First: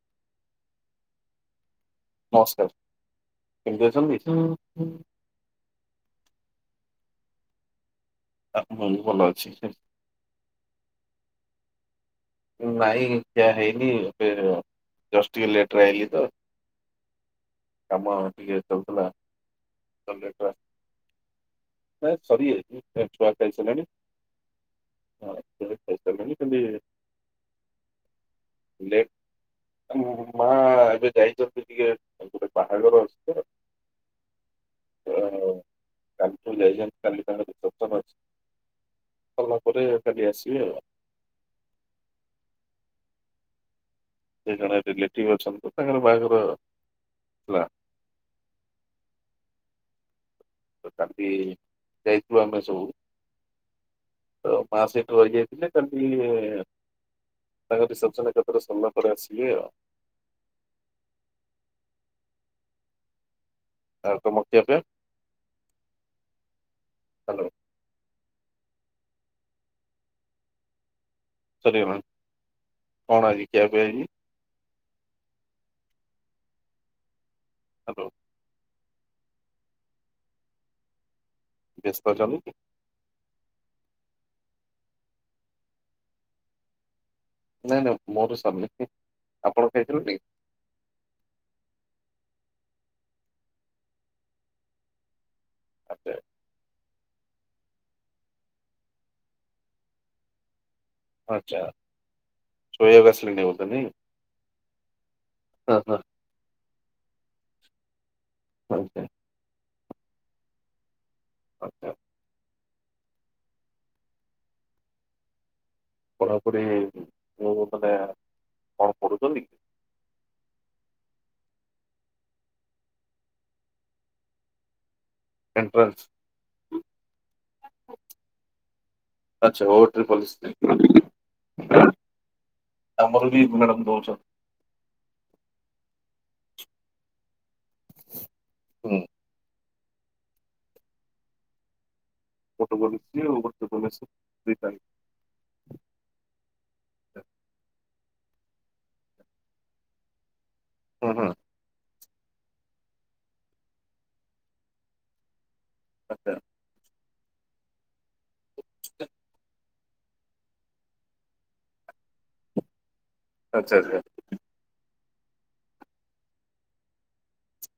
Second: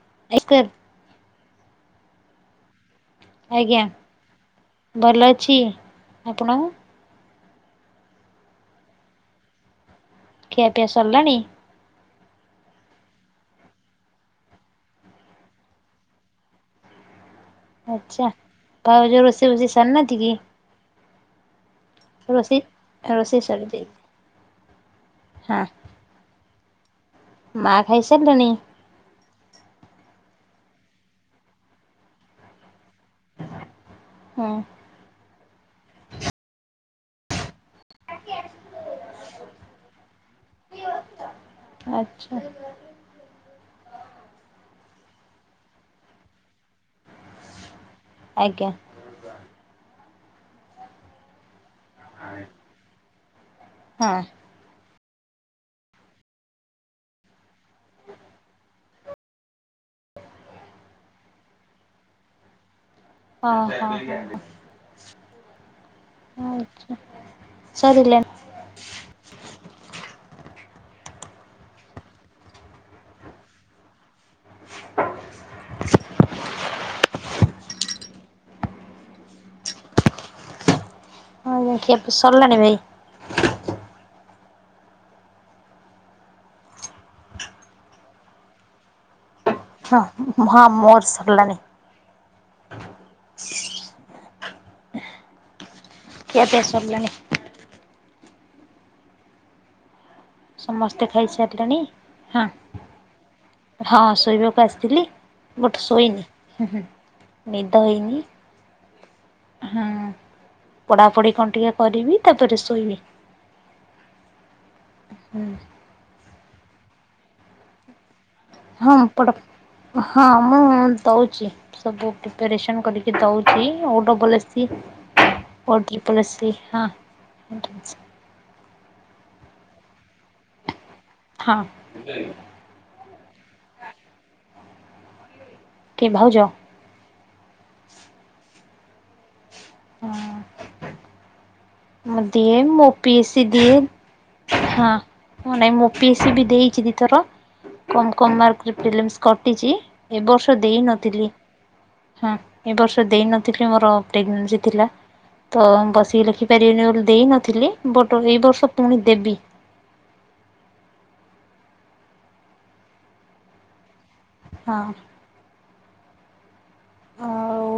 [unintelligible] ନମସ୍କାର। ଆଜ୍ଞା କେମତି ଅଛନ୍ତି? ଭଲ ଅଛି। ଆପଣ ଆ ସବୁ ଭଲ ଅଛି। ଖିଆପିଆ ସରିଲାଣି? ନାଇଁ ଖିଆ ହେଇନି। ଏବେ ଜଷ୍ଟ ଟିକେ ଲେଟରେ ଆଇଲି ତ। କାମ ଆଚ୍ଛା। ଟିକେ ଚାଲୁଥିଲା ଭାଉଜ ରୋଷେଇ ବସେଇ ତ ସାରନାନ୍ତି କି? ଲେଟରେ ଆସି ନାଇଁ ରୋଷେଇ ସରିଯାଇଛି ଏ ଛୁଆ ରୋଷେଇ ଖାଇସାରିଲାଣି ସରିଚି। ହଁ। ଛୁଆ ଖାଇସାରିଲାଣି ଖାଲି ମା ଖାଇ ସାରିଲେଣି? ଲେଟ୍ ମା ଏବେ ଯାଇଛନ୍ତି ଟିକେ ଗୋଟେ ବାହାଘର ଅଛି ତ ହୁଁ। କାଲି ଠଉଁ ଯାଇଚନ୍ତି କାଲି ତାଙ୍କର [unintelligible] [unintelligible] ସରିଲା ପରେ କାଲି ଆସିବେ ଆଉ। ଆଚ୍ଛା। ସେ ଜଣେ ରିଲେଟିଭ ଅଛନ୍ତି ତ ତାଙ୍କର ବାହାଘର ଥିଲା। ଆଜ୍ଞା। ତ କାଲି ଯାଇଥିଲୁ ଆମେ ସବୁ। ହଁ। ତ ମା ସେ ରହିଯାଇଥିଲେ, କାଲି ତାଙ୍କ ରିସେପସନ୍ ଏକାଥରେ ସରିଲା ପରେ ଆସିବେ ଆଉ। [unintelligible] ହଁ ହଁ ଆଉ ହଁ ତମ ହଁ। ଖିଆ ପିଆ ଆଚ୍ଛା ହାଲୋ ସରିଲେ? ସରିଗଲାଣି। କଣ ଆଜି ଖିଆପିଆ ହେଇଛି? [inaudible] ହାଲୋ। ହଁ ବ୍ୟସ୍ତ ଖିଆପିଆ ଅଛନ୍ତି କି? ସରିଲାଣି ଭାଇ? ନାଇଁ ନାଇଁ ମୋର ସବ ହଁ ହଁ ମୋର ସରିଲାଣିି। ଆଚ୍ଛା କିଆ ପିଆ ସାରିଲାଣି। ସମସ୍ତେ ଆଚ୍ଛା ଖାଇସାରିଲେଣି ହଁ। ଶୋଇବାକୁ ଆସିଲେଣି ବୋଧେ ନାଇଁ? ହଁ ଶୋଇବାକୁ ଆସିଥିଲି ହଁ ବଟ ହଁ ସୋଇନି ଦଇନ। ହଉ ସେ ହୁଁ ପଢାପଢି କଣ ଟିକେ ଆଚ୍ଛା କରିବି ତାପରେ ସୋ ହୁଁ ହୁଁ। ପଢ଼ାପଢ଼ି ମୁ ମାନେ କଣ ହଁ ପଢୁଛନ୍ତି କି? ପଡାପ ହଁ ମୁ ହଉଚି ସବୁ ପ୍ରିପାରେସନ୍ କରିକି ଦଉଚି ଆଉ ଡବଲ୍ ଏସିି ଏଣ୍ଟ୍ରାନ୍ସ ଓଟ୍ରି ପଲଶ୍ରୀ ହଁ। ଆଛାଓଟ୍ରିପଲିସି। ହଁ, ଆମର ବି ମୁନାରାମ ଦଉଛ। କିଏ ଭାଉଜ? ହୁଁ। ହୁଁ ଉଁ ମୁ ଦିଏ ଗୋଟେ ମୋ ପଲିସି ଆଉ ପିଇସି ଗୋଟେ ଦିଏ। ପଲିସି ଦିଟା ହଁ ମୁଁ ନାଇଁ ମୋ ପିଇସି ବି ଦେଇଛି ଦି ଥର। କମ୍ କମ୍ ମାର୍କରେ ପ୍ରିଲିମସ କଟିଛି ଏବର୍ଷ ଦେଇ ହୁଁ ହୁଁ ନଥିଲି। ହଁ ଏ ବର୍ଷ ଦେଇ ନଥିଲି ମୋର ପ୍ରେଗନନ୍ସି ଥିଲା ତ ବସିକି ଆଚ୍ଛା ଲେଖି ଦେଇ ନଥିଲି ବଟ୍ ଏଇ ବର୍ଷ ପୁଣି ଦେବି। ଆଚ୍ଛା, ଆଚ୍ଛା। ହଁ। ଆଉ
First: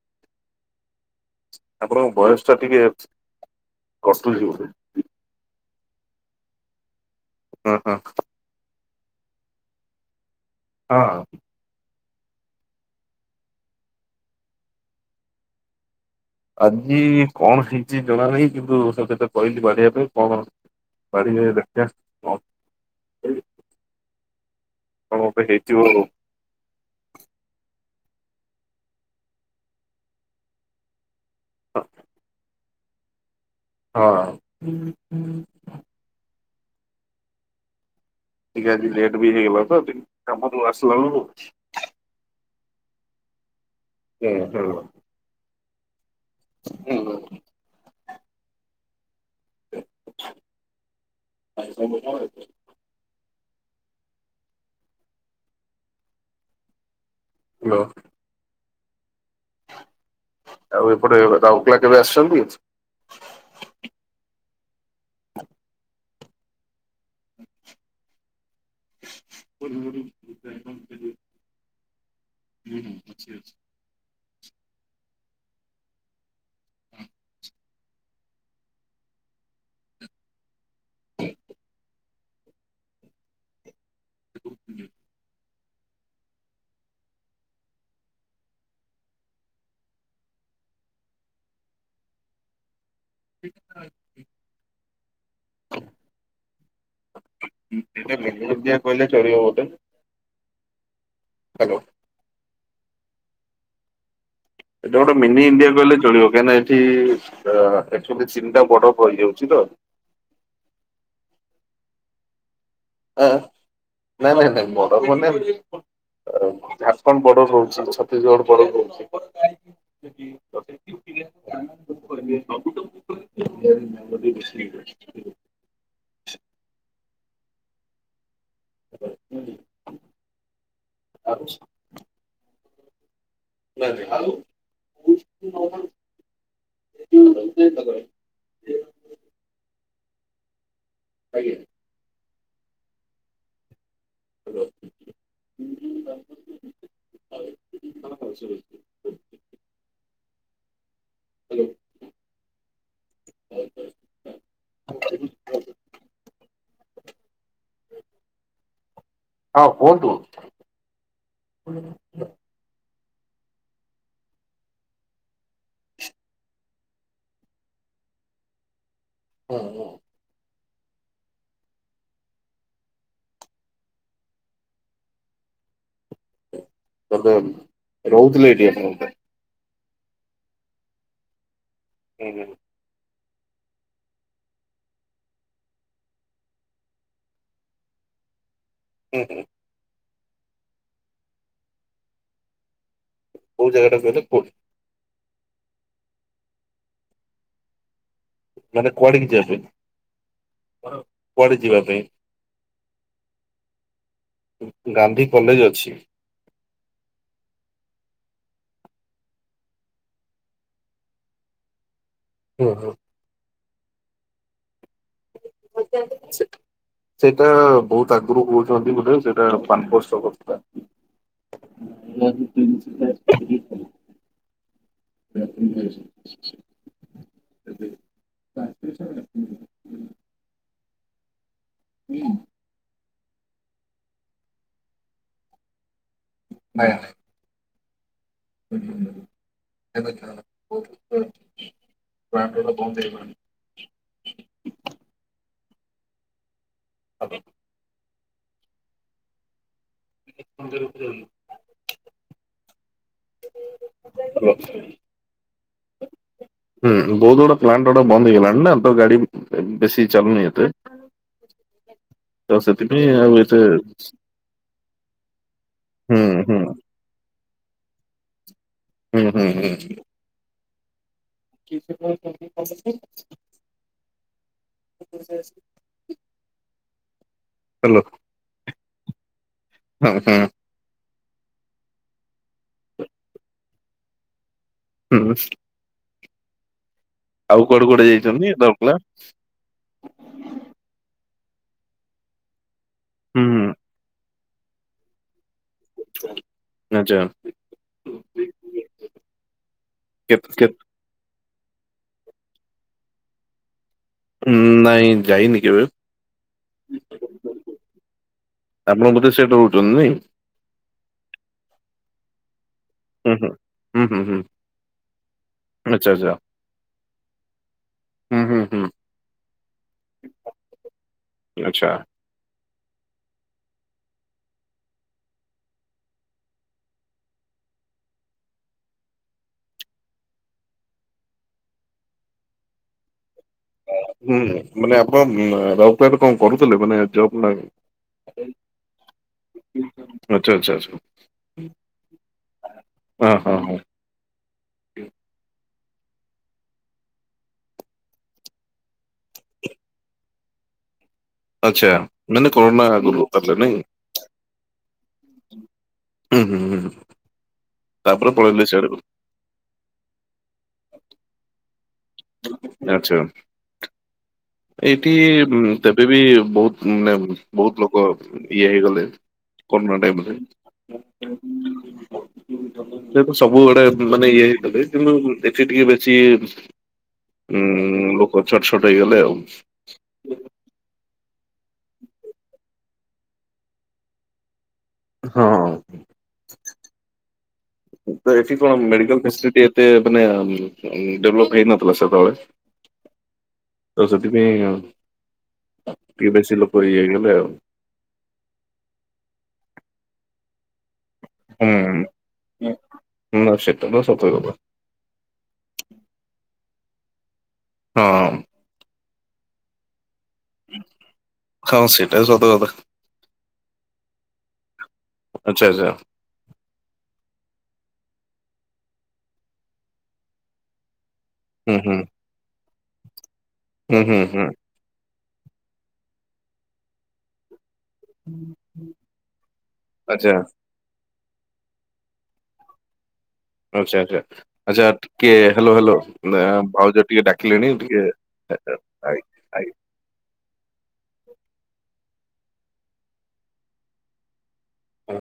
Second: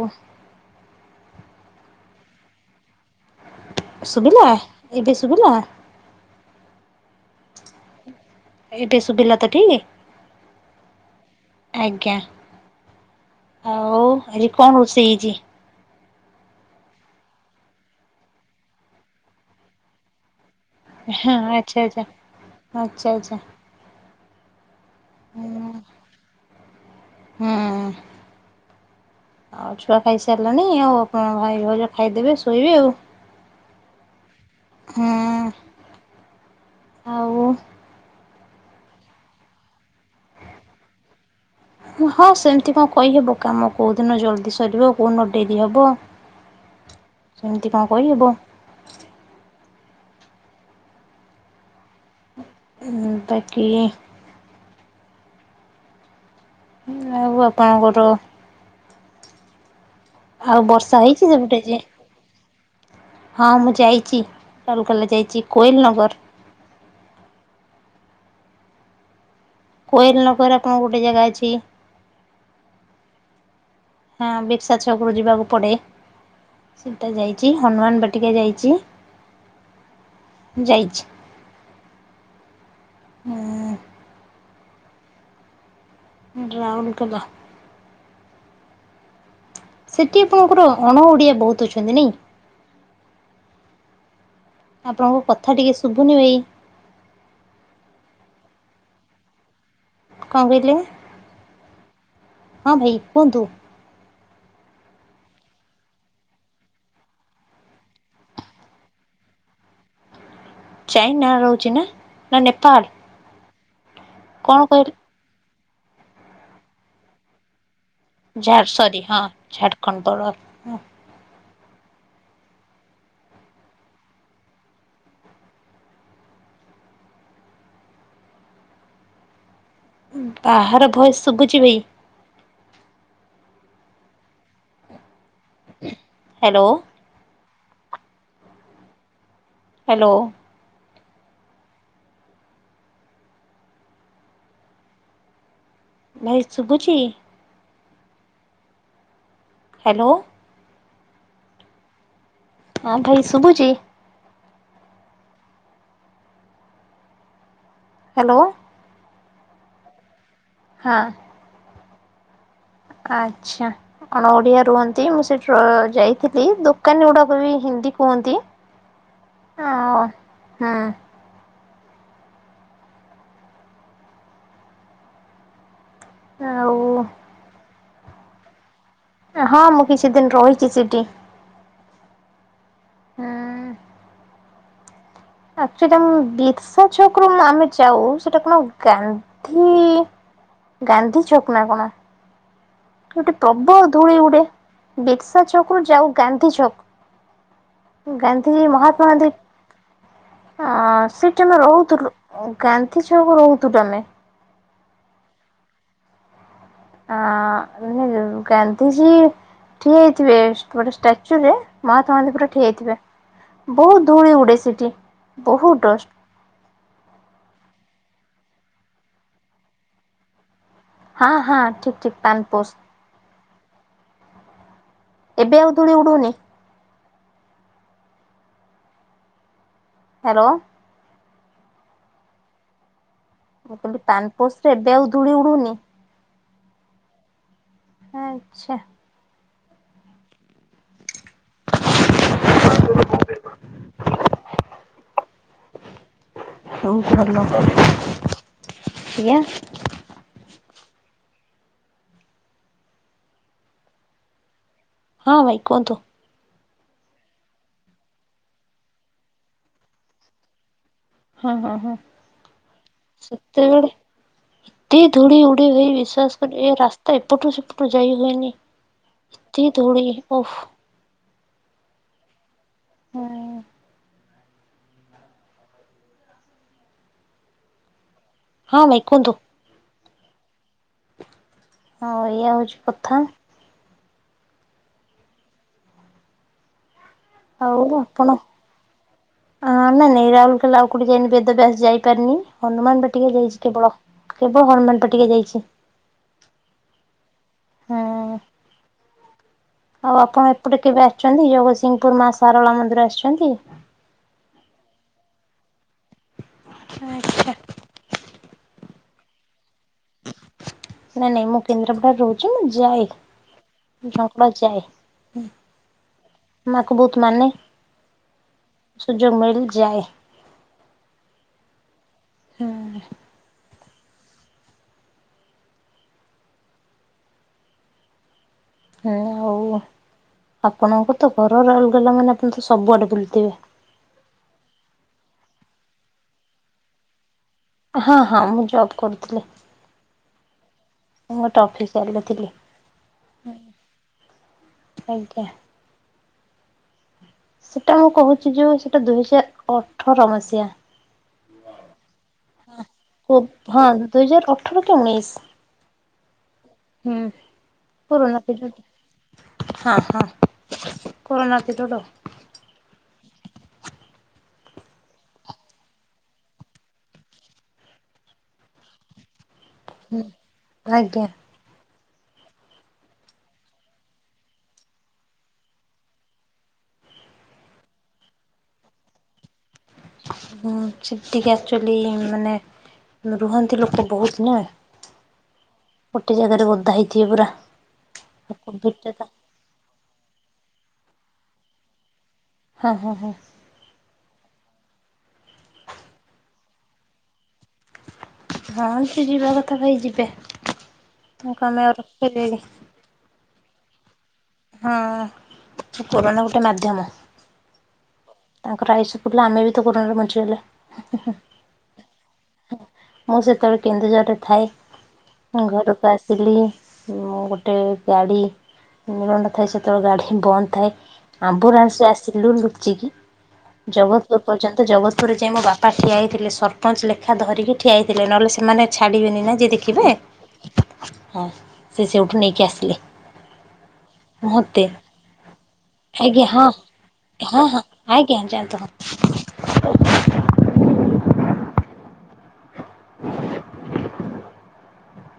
ଆପଣଙ୍କ ବୟସ ଟା ଟିକେ କଟୁଚି ସୁୁବିଲା ବୋଧେ। ଏବେ ସୁୁବିଲା? ହଁ ହଁ। ଏବେ ଶୁବିଲା ତ ଠିକ? ହଁ। ଆଜ୍ଞା ଆଉ ଆଜି କଣ ରୋଷେଇ ହେଇଚି? ଆଜି କଣ ହେଇଚି ଜଣାନାହିଁ କିନ୍ତୁ ସତେତ କହିଲି ବାଢ଼ିବା ପାଇଁ କଣ ହଁ ବାଢିବେ ଦେଖିବା। ଆଚ୍ଛା-ଆଚ୍ଛା କଣ - ଆଚ୍ଛା - ଆଚ୍ଛା କଣ ଗୋଟେ ହୁଁ ହେଇଥିବ ଆଉ। ହୁଁ। ଆଉ ଛୁଆ ଖାଇସାରିଲାଣି ଆଉ ଆପଣ ଭାଇ ଭଉଜ ଖାଇଦେବେ ଶୋଇବେ ଆଉ। ହଁ। ହୁଁ। ଆଉ ଟିକେ ଆଜି ଲେଟ୍ ବି ହେଇଗଲା ତ କାମରୁ ଆସିଲା ବେଳକୁ ହଁ ସେମିତି କଣ କହିହେବ କାମ କୋଉ ଦିନ ଜଲ୍ଦି ହ୍ୟାଲୋ ସରିବ କୋଉ ଦିନ ଡେରି ହବ। ସେମିତି କଣ କହିହେବ। [unintelligible] ବାକି ଆଉ ଆପଣଙ୍କର ଆଉ ବର୍ଷା ଏପଟେ ହେଇଛି ସେପଟେ ଯେ ରାଉରକେଲା କେବେ ଆସିଚନ୍ତି? ହଁ ମୁଁ ଯାଇଚି ରାଉଲକେଲା ଯାଇଚି କୋଏଲ ନଗର [inaudible] କୋଏଲ ନଗର ଆପଣଙ୍କ ଗୋଟେ ଜାଗା ଅଛି। ହଁ ବିର୍ସା ଛକରୁ ଯିବାକୁ ପଡ଼େ। ସେଟା ଯାଇଚି ହନୁମାନ ବାଟିକା ଯାଇଚି। ଯାଇଚି ଆଁ-ଆଁ ହୁ [unintelligible] ଡ୍ରାଉନକଲା। ସେଠି ଆପଣଙ୍କର ଅଣଓଡ଼ିଆ ବହୁତ ଅଛନ୍ତି ନାଇଁ? ର [inaudible] ଆପଣଙ୍କ କଥା ଟିକେ ଶୁଭୁନି ଭାଇ। [unintelligible] କହିଲେ ଚଳିବ ବଟେ କଣ କହିଲେ? ହ୍ୟାଲୋ। ହଁ ଭାଇ କୁହନ୍ତୁ। ଏଇଟା ଗୋଟେ ମିନି ଇଣ୍ଡିଆ କହିଲେ ଚଳିବ କାହିଁକିନା ଏଠି ଏକ୍ଚୁଆଲି ଚୀନଟା [unintelligible] ହେଇଯାଉଛି ତ ଚାଇନା ରହୁଛି ନା, ନା ନେ ଆଁ, ନାଇଁ ନାଇଁ ନାଇଁ କହିଲେ ବର୍ଡ଼ର ମାନେ ଝାଡ଼ଖଣ୍ଡ ବର୍ଡ଼ର ରହୁଛି ଛତିଶଗଡ଼ ଝାଡ଼ ବର୍ଡ଼ର ସରି ରହୁଛି ଆ ହଁ ଝାଡ଼ଖଣ୍ଡ ବଡ଼ କଟ [unintelligible] ହଁ ବାହାର ଭୟସ୍ ଶୁଭୁଛି ଭାଇ। ନାଁକି ଆଉ ହ୍ୟାଲୋ। ସେ ତାର ହ୍ୟାଲୋ। ଆଜ୍ଞା। ହ୍ୟାଲୋ ଭାଇ ଶୁଭୁଛି? ହଁ ହଁ ଶୁଭୁଚି। ହ୍ୟାଲୋ। ହ୍ୟାଲୋ। ହଁ ଭାଇ ଶୁଭୁଛି? ଆ [unintelligible] ହ୍ୟାଲୋ। ହଁ କୁହନ୍ତୁ। ହଁ। [inaudible] ଆଚ୍ଛା, ଅଣ ଓଡିଆ ରୁହନ୍ତି ମୁଁ ସେଠି ଯାଇଥିଲି ଦୋକାନୀ ଗୁଡାକ ବି ହିନ୍ଦ୍ ହିନ୍ଦୀ କୁହନ୍ତି। ହୁଁ-ହୁଁ। ଆଉ ହୁଁ ଆଉ ଏବେ ରହୁଥିଲେ ଏଠି ଆପଣ? ହଁ ମୁଁ କିଛି ଦିନ ରହିଚି ସେଠି। ହୁଁ-ହୁଁ। ହୁଁ ଉଁ-ଉଁ-ଉଁ ଆକ୍ଚୂଆଲି ମୁଁ ବିର୍ସା ଛକରୁ ଆମେ ଯାଉ ସେଟା କଣ ଗାନ୍ଧୀ, ଗାନ୍ଧୀ ଛକ୍ ନା କଣ ଗୋଟେ କୋଉ ପ୍ରବଳ ଜାଗା ଟା ଧୂଳି ଉଡେ। କହିଲେ ବିର୍ସା ଛକରୁୁ ଯାଉ ଗାନ୍ଧୀ ଛକ ଗାନ୍ଧୀ ମାନେ ମହାତ୍ମା କୁଆଡିକି ଗାନ୍ଧୀ। ଯିବା ପାଇଁ? ଆ ସେଇଠି କୁଆଡେ ଆମେ ଯିବା ପାଇଁ ରହୁଥିଲୁ ଗାନ୍ଧି ଛକ ରହୁଥିଲୁ ଆମେ। ଗାନ୍ଧୀ କଲେଜ ଅଛି। ଆଁ ଗାନ୍ଧିଜୀ ଠିଆ ହେଇଥିବେ ଗୋଟେ ଷ୍ଟାଚୁ ରେ ମା [unintelligible] ପୁରା ଠିଆ ଅଛି। ହେଇଥିବେ ବହୁତ ଧୂଳି ଉଡେ ସେଠି। ବହୁତ ଡଷ୍ଟ ସେଇଟା ବହୁତ୍ ଆଗରୁ କହୁଛନ୍ତି ବୋଧ ସେଇଟା ପାନ [unintelligible] ଛକ ଥିଲା। ହଁ ହଁ ଠିକ ଠିକ ପାନପୋସ୍ [unintelligible] ଏବେ ଆଉ ଧୂଳି ଉଡୁନି? ଏବେ [unintelligible] ହ୍ୟାଲୋ। ହୁଁ। ମୁ କହିଲି ପାନପୋସ୍ ରେ ଏବେ ଆଉ ଧୂଳି ଉଡୁନି? [unintelligible] ଆଚ୍ଛା। ଏବେ [unintelligible] [unintelligible] ବନ୍ଦ ହେଇଗଲାଣି। ହଉ ଭଲ [unintelligible] [unintelligible] ହାଲୋ। ହଁ ଭାଇ କୁହନ୍ତୁ। ହୁଁ ବହୁତ୍ ଗୁଡ଼ା ପ୍ଲାଣ୍ଟ୍ ଗୁଡା ବନ୍ଦ ହେଇଗଲାଣି ନା ତ ଗାଡ଼ି ବେଶୀ ଚାଲୁନି ଏତେ। ହଁ ହଁ ହଁ। ତ ସେଥିପାଇଁ ଆଉ ଏତେ ସେତେବେଳେ ଏତେ ଧୂଳି ଉଡେ ଭାଇ ହୁଁ ବିଶ୍ଵାସ ହୁଁ କରିବେ ରାସ୍ତା ଏପଟୁ ସେପଟୁ ଯାଇ ହୁଏନି ହୁଁ ହୁଁ ଏତେ ହୁଁ। ଧୂଳି ଓଃ। [unintelligible] ହଁ [unintelligible] ହାଲୋ। ହଁ ଭାଇ‌‌ କୁହନ୍ତୁ। [unintelligible] ହୁଁ। ହଁ ଭାଇ ଏଇଆ ହେଉଚି କଥା। ହୁଁ। ଆଉ କୁଆଡେ କୁଆଡେ ଆପଣ ଯାଇଛନ୍ତି ଦରପଲା ଆ ନାଇଁ ନାଇଁ ରାଉଲକେଲା ଆଉ କୋଉଠି ଯାଇନି ବେ ବେଦବ୍ୟାସ ଯାଇପାରିନି ହନୁମାନ ବାଟିକା ହୁଁ ଯାଇଛି କେବଳ କେବଳ ହନୁମାନ ବାଟିକା‌ ଯାଇଛି। [unintelligible] ଆଚ୍ଛା। ହୁଁ। ଆଉ ଆପଣ କେତ୍ ଏପଟେ କେବେ ଆସିଛନ୍ତି ଜଗତସିଂହପୁର ମା ସାରଳା ମନ୍ଦିର ଆସିଛନ୍ତି? ନାଇଁ ଯାଇନି କେବେ। ଆଚ୍ଛା। ଆପଣ ବୋଧେ ସେଇଟି ରହୁଛନ୍ତି ନାଇଁ? ନାଇଁ ନାଇଁ ମୁଁ କେନ୍ଦ୍ରାପଡ଼ାରେ ରହୁଛି ମୁଁ ଯାଏ ହୁଁ ହୁଁ। ହୁଁ ହୁଁ ହୁଁ ନର୍ମାଲ ଯାଏ ଆଚ୍ଛା ଆଚ୍ଛା ମା କୁ ବହୁତ୍ ମାନେ। ହୁଁ ହୁଁ ହୁଁ ସୁଯୋଗ ମିଳିଲେ ଯାଏ। ଆଚ୍ଛା। ହୁଁ। ହୁଁ ହଉ ଆଉ ଆପଣଙ୍କ ତ ଘର ରାଉଲକେଲା ମାନେ ଆପଣ ତ ସବୁଆଡ଼େ ବୁଲିଥିବେ। ହୁଁ ମାନେ ଆପଣ ରାଉଲକେଲାରେ କଣ କରୁଥିଲେ ମାନେ ଜବ୍? ନା ହଁ ହଁ ମୁଁ ଜବ୍ କରୁଥିଲି। ଆଚ୍ଛା ଆଚ୍ଛା ଆଚ୍ଛା। ମୁଁ ଗୋଟେ ଅଫିସ୍ୟାଲି ରେ ଥିଲି ହଁ ହଁ ହଁ ଆଜ୍ଞା। ସେଟା ଆଉ କହୁଚି ଯୋଉ ସେଟା ଦୁଇହଜାର ଅଠର ମସିହା। ଆଚ୍ଛା ମାନେ କରୋନା ଆଗରୁ ଓ ତାହେଲେ ନାଇଁ। ହଁ ଦୁଇ ହଜାର ଅଠର କି ଉଣେଇଶ। ହୁଁ ହୁଁ ହୁଁ ହଁ ତାପରେ ପଳେଇଲେ ସିଆଡକୁ ହଁ। [unintelligible] [unintelligible] ଏଇଠି ବୁଁ ତେବେ ବି ବହୁତ ଉଁ ମେଁମ୍ ବହୁତ ଲୋକ ଇଏ ହେଇଗଲେ। କରୋନା ହୁଁ ଟାଇମରେ। ଆଜ୍ଞା। [unintelligible] ତେବେ ସବୁଆଡେ ମାନେ ଇଏ ହେଇଗଲେ କିନ୍ତୁ ଏଠି ଟିକେ ବେଶୀ। ଉୁଁ ଲୋକ ଛଟ୍ ଛଟ୍ ହେଇଗଲେ ଆଉ। ହଁ ସେଠି ଟିକେ ଆକଚୁଆଲି ମାନେ ରୁହନ୍ତି ଲୋକ ବହୁତ ନା। ହଁ। ଗୋଟେ ଜାଗାରେ ଗଦା ହେଇଥିବେ ପୁରା। ତ ଏଠି କଣ କୋଭିଡ ଟା ମେଡିକାଲ ତ ଫେସିଲିଟି ଏତେ ମାନେ ଉଁ ଡେଭଲପ ହେଇନଥିଲା ସେତେବେଳେ ହଁ ହଁ ହଁ ତ ସେଥିପାଇଁ ଟିକେ ବେଶୀ ଲୋକରେ ଇଏ ହେଇଗଲେ ଆଉ। ହଁ ସେ ଯିବା କଥା ଭାଇ ଯିବେ। ତମେ କଁ ହୁଁ ଆମେ ଆଉ ରଖପାରିବା କି? ଏଇଟା ସତକଥା। ହଁ କୋରନା ଗୋଟେ ମାଧ୍ୟମ। ହଁ। ସେତେବେଳେ ଆମେ ବି ତ କୋରନାରେ ବଞ୍ଚି ହଁ [unintelligible] ସେଇଟା ସତ କଥା ମୁଁ ସେତବେଳେ କେନ୍ଦୁଝରରେ ଥାଏ। ମୁଁ ଆଚ୍ଛା ଆଚ୍ଛା ଘରୁକୁ ଆସିଲି ମୁଁ ଗୋଟେ ଗାଡି [unintelligible] ଥାଏ। ସେତବେଳେ ଗାଢି ବନ୍ଦ ଥାଏ ହୁଁ ହୁଁ ଆମ୍ବୁଲାନ୍ସ ରେ ଆସିଲୁ ଲୁଚିକି। ହୁଁ ହୁଁ ଜଗତପୁର ହୁଁ ପର୍ଯ୍ୟନ୍ତ ଜଗତପୁରରେ ଯାଇ ମୋ ବାପା ଠିଆ ହେଇଥିଲେ ସରପଞ୍ଚ ଲେଖା ଧରିକି। ଠିଆ ହେଇଥିଲେ ନଅଲେ ସେମାନେ ଛାଡ଼ିବେନି ନା ଯିଏ ଦେଖିବେ। ଆଚ୍ଛା ହଁ ସେ ସେଇଠୁ ନେଇକି ଆସିଲେ। ଆଚ୍ଛା ଆଚ୍ଛା। ମତେ। ଆଚ୍ଛା ଟିକେ ହାଲୋ ହାଲୋ ମେ ଆଜ୍ଞା ଆ ହଁ ଭାଉଜ ଟିକେ ହଁ ଡାକିଲେଣି ହଁ ଟିକେ ଆଜ୍ଞା ଏ ଯାଆନ୍ତୁ ହଁ। ଏ ଆଜ୍ଞା। ଅଁ।